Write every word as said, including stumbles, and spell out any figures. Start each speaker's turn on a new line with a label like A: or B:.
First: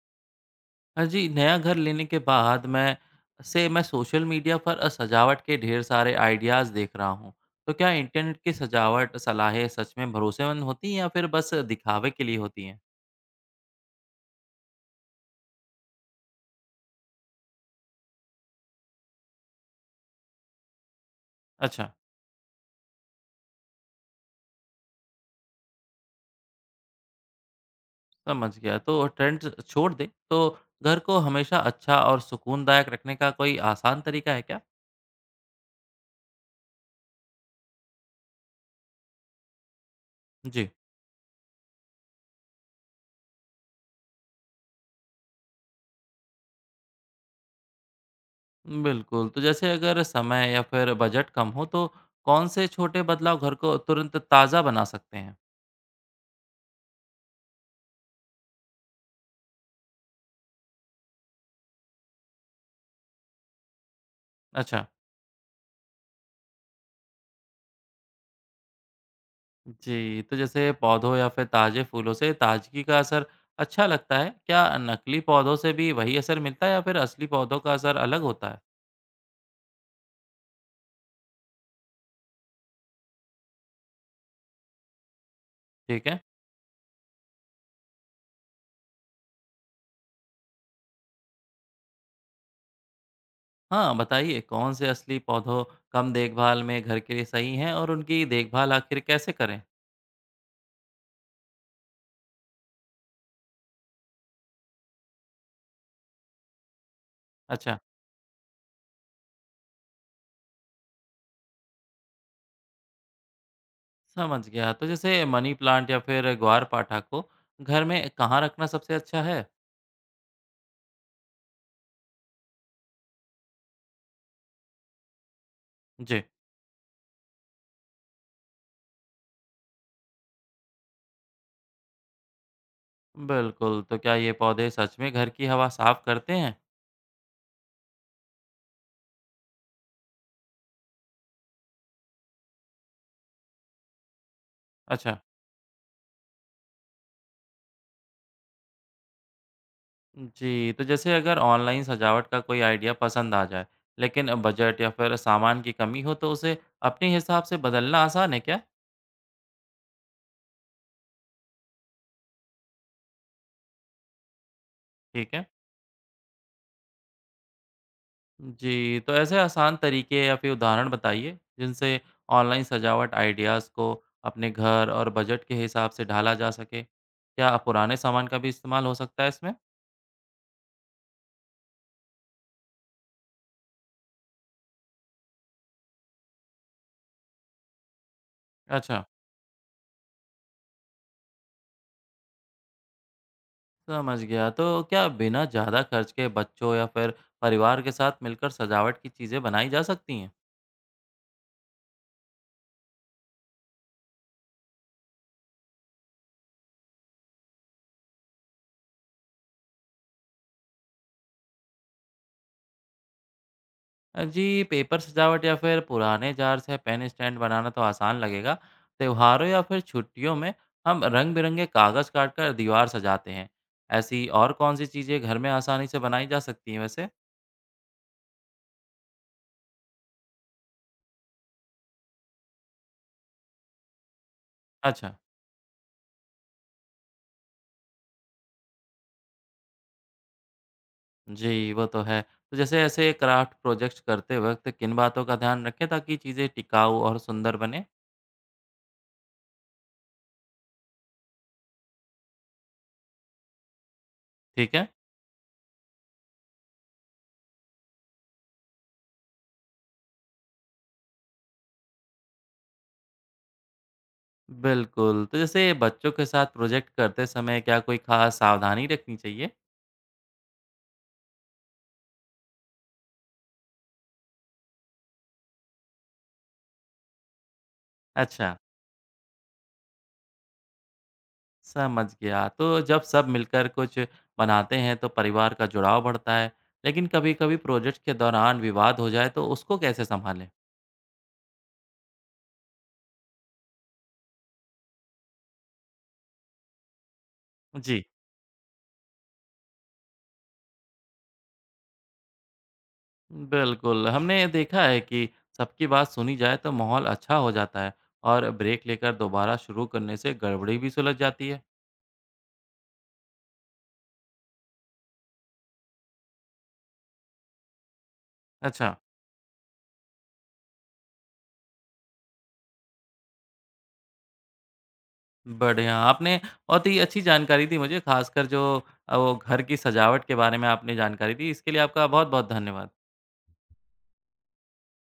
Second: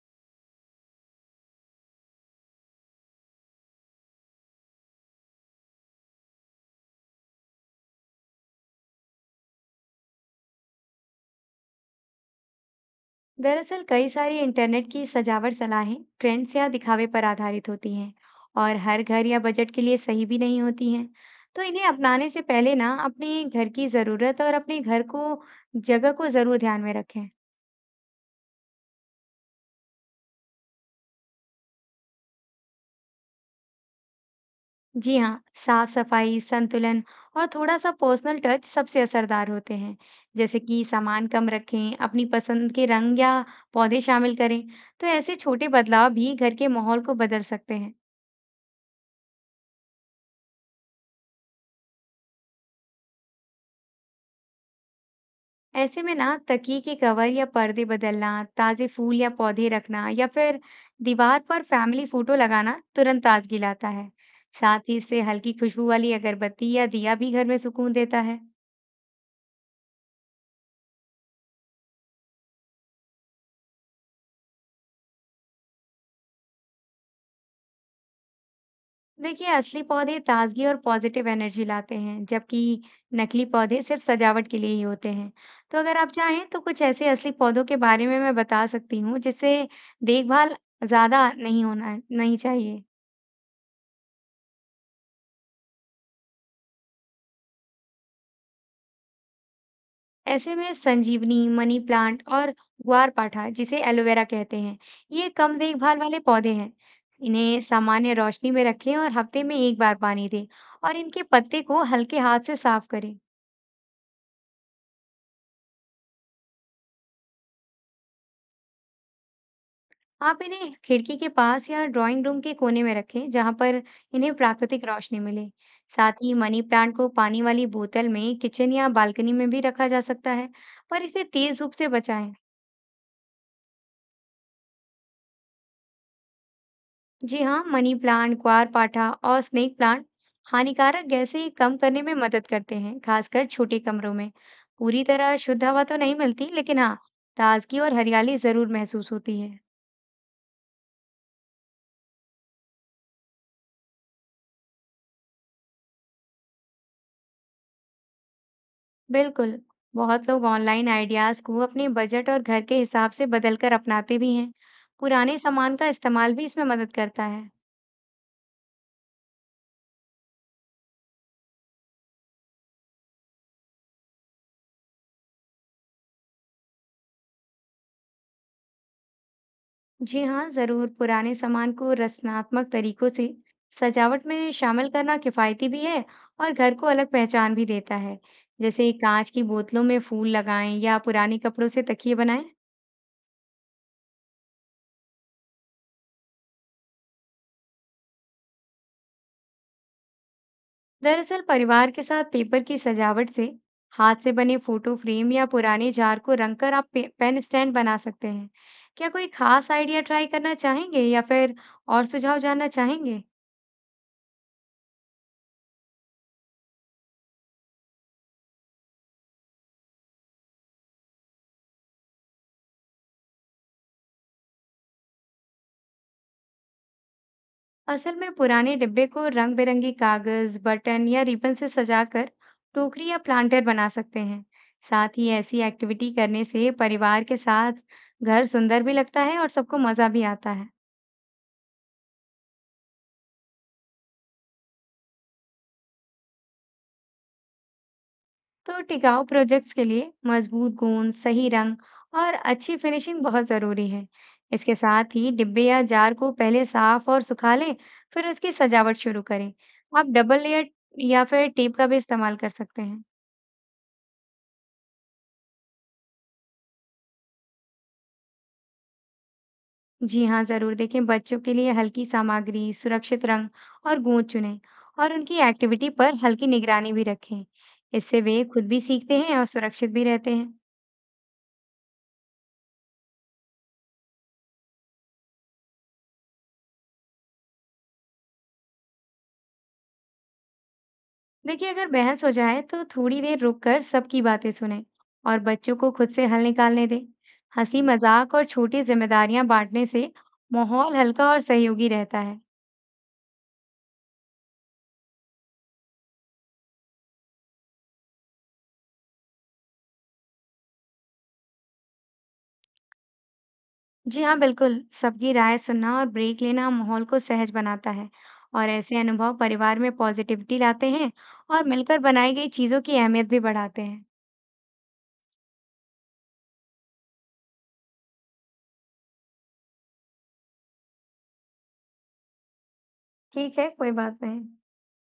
A: हाँ जी, नया घर लेने के बाद मैं से मैं सोशल मीडिया पर अ, सजावट के ढेर सारे आइडियाज़ देख रहा हूँ। तो क्या इंटरनेट की सजावट सलाहें सच में भरोसेमंद होती हैं या फिर बस दिखावे के लिए होती हैं?
B: दरअसल कई सारी इंटरनेट की सजावट सलाहें ट्रेंड्स या दिखावे पर आधारित होती हैं और हर घर या बजट के लिए सही भी नहीं होती हैं। तो इन्हें
A: अच्छा,
B: अपनाने से पहले ना अपने घर की ज़रूरत और अपने घर को जगह को ज़रूर ध्यान में रखें।
A: समझ गया। तो ट्रेंड्स छोड़ दें, तो घर को हमेशा अच्छा और सुकूनदायक रखने का कोई आसान तरीका है क्या?
B: जी हाँ, साफ सफाई, संतुलन और थोड़ा सा पर्सनल टच सबसे असरदार होते हैं। जैसे
A: जी।
B: कि सामान कम रखें, अपनी पसंद के रंग या पौधे शामिल करें। तो ऐसे छोटे बदलाव भी घर के माहौल को बदल सकते हैं।
A: बिल्कुल, तो जैसे अगर समय या फिर बजट कम हो, तो कौन से छोटे बदलाव घर को तुरंत ताज़ा बना सकते हैं?
B: ऐसे में ना तकिए की कवर या पर्दे बदलना, ताजे फूल या पौधे रखना या फिर दीवार पर फैमिली फोटो लगाना तुरंत ताजगी लाता है।
A: अच्छा।
B: साथ ही इससे हल्की खुशबू वाली अगरबत्ती या दिया भी घर में सुकून देता है।
A: जी, तो जैसे पौधों या फिर ताज़े फूलों से ताज़गी का असर अच्छा लगता है। क्या नकली पौधों से भी वही असर मिलता है या फिर असली पौधों का असर अलग होता है?
B: देखिए, असली पौधे ताजगी और पॉजिटिव एनर्जी लाते हैं, जबकि नकली पौधे सिर्फ सजावट के लिए ही होते हैं। तो अगर
A: ठीक
B: आप
A: है।
B: चाहें तो कुछ ऐसे असली पौधों के बारे में मैं बता सकती हूँ जिससे देखभाल ज्यादा नहीं होना नहीं चाहिए।
A: हाँ, बताइए कौन से असली पौधों कम देखभाल में घर के लिए सही हैं और उनकी देखभाल आखिर कैसे करें?
B: ऐसे में संजीवनी, मनी प्लांट और ग्वार पाठा, जिसे एलोवेरा कहते हैं, ये कम देखभाल वाले पौधे हैं। इन्हें
A: अच्छा,
B: सामान्य रोशनी में रखें और हफ्ते में एक बार पानी दें और इनके पत्ते को हल्के हाथ से साफ करें।
A: समझ गया। तो जैसे मनी प्लांट या फिर ग्वारपाठा को घर में कहाँ रखना सबसे अच्छा है?
B: आप इन्हें खिड़की के पास या ड्राइंग रूम के कोने में रखें, जहां पर इन्हें प्राकृतिक रोशनी मिले।
A: जी,
B: साथ ही मनी प्लांट को पानी वाली बोतल में किचन या बालकनी में भी रखा जा सकता है, पर इसे तेज धूप से बचाएं।
A: बिल्कुल। तो क्या ये पौधे सच में घर की हवा साफ़ करते हैं?
B: जी हाँ, मनी प्लांट, क्वारपाठा और स्नेक प्लांट हानिकारक गैसें कम करने में मदद करते हैं, खासकर छोटे कमरों में। पूरी
A: अच्छा।
B: तरह शुद्ध हवा तो नहीं मिलती, लेकिन हाँ, ताजगी और हरियाली जरूर महसूस होती है।
A: जी, तो जैसे अगर ऑनलाइन सजावट का कोई आइडिया पसंद आ जाए, लेकिन बजट या फिर सामान की कमी हो तो उसे अपने हिसाब से बदलना आसान है क्या?
B: बिल्कुल। बहुत लोग ऑनलाइन आइडियाज को अपने बजट और घर के हिसाब से बदलकर अपनाते भी हैं।
A: ठीक
B: पुराने
A: है।
B: सामान का इस्तेमाल भी इसमें मदद करता है।
A: जी, तो ऐसे आसान तरीके या फिर उदाहरण बताइए जिनसे ऑनलाइन सजावट आइडियाज़ को अपने घर और बजट के हिसाब से ढाला जा सके। क्या पुराने सामान का भी इस्तेमाल हो सकता है इसमें?
B: जी हाँ, ज़रूर। पुराने सामान को रचनात्मक तरीकों से सजावट में शामिल करना किफ़ायती भी है और घर को अलग पहचान भी देता है। जैसे
A: अच्छा,
B: कांच की बोतलों में फूल लगाएं या पुराने कपड़ों से तकिए बनाएं।
A: समझ गया। तो क्या बिना ज़्यादा खर्च के बच्चों या फिर परिवार के साथ मिलकर सजावट की चीज़ें बनाई जा सकती हैं?
B: दरअसल परिवार के साथ पेपर की सजावट से हाथ से बने फोटो फ्रेम या पुराने जार को रंगकर आप पे, पेन स्टैंड बना सकते हैं। क्या कोई खास आइडिया ट्राई करना चाहेंगे या फिर और सुझाव जानना चाहेंगे?
A: अ, जी, पेपर सजावट या फिर पुराने जार से पेन स्टैंड बनाना तो आसान लगेगा। त्योहारों या फिर छुट्टियों में हम रंग-बिरंगे कागज़ काटकर दीवार सजाते हैं। ऐसी और कौन-सी चीज़ें घर में आसानी से बनाई जा सकती हैं वैसे?
B: असल में पुराने डिब्बे को रंग बिरंगी कागज, बटन या रिबन से सजाकर टोकरी या प्लांटर बना सकते हैं।
A: अच्छा,
B: साथ ही ऐसी एक्टिविटी करने से परिवार के साथ घर सुंदर भी लगता है और सबको मजा भी आता है।
A: जी, वो तो है। तो जैसे ऐसे क्राफ्ट प्रोजेक्ट्स करते वक़्त किन बातों का ध्यान रखें ताकि चीज़ें टिकाऊ और सुंदर बनें?
B: तो टिकाऊ प्रोजेक्ट्स के लिए मजबूत गोंद, सही रंग और अच्छी फिनिशिंग बहुत जरूरी है।
A: ठीक
B: इसके
A: है।
B: साथ ही डिब्बे या जार को पहले साफ और सुखा लें, फिर उसकी सजावट शुरू करें। आप डबल लेयर या फिर टेप का भी इस्तेमाल कर सकते हैं।
A: बिल्कुल, तो जैसे बच्चों के साथ प्रोजेक्ट करते समय क्या कोई ख़ास सावधानी रखनी चाहिए?
B: जी हाँ, ज़रूर देखें, बच्चों के लिए हल्की सामग्री, सुरक्षित रंग और गूंज चुनें और उनकी एक्टिविटी पर हल्की निगरानी भी रखें। इससे वे
A: अच्छा।
B: खुद भी सीखते हैं और सुरक्षित भी रहते हैं।
A: समझ गया। तो जब सब मिलकर कुछ बनाते हैं तो परिवार का जुड़ाव बढ़ता है, लेकिन कभी-कभी प्रोजेक्ट के दौरान विवाद हो जाए तो उसको कैसे संभालें?
B: देखिए, अगर बहस हो जाए तो थोड़ी देर रुककर सबकी बातें सुनें और बच्चों को खुद से हल निकालने दें। हंसी
A: जी
B: मजाक और छोटी जिम्मेदारियां बांटने से माहौल हल्का और सहयोगी रहता है।
A: बिल्कुल, हमने देखा है कि सबकी बात सुनी जाए तो माहौल अच्छा हो जाता है और ब्रेक लेकर दोबारा शुरू करने से गड़बड़ी भी सुलझ जाती है।
B: जी हाँ, बिल्कुल। सबकी राय सुनना और ब्रेक लेना माहौल को सहज बनाता है और
A: अच्छा
B: ऐसे अनुभव परिवार में पॉजिटिविटी लाते हैं और मिलकर बनाई गई चीज़ों की अहमियत भी बढ़ाते हैं।
A: बढ़िया, आपने बहुत ही अच्छी जानकारी दी मुझे, खासकर जो अ, वो घर की सजावट के बारे में आपने जानकारी दी, इसके लिए आपका बहुत-बहुत धन्यवाद।
B: ठीक है, कोई बात नहीं।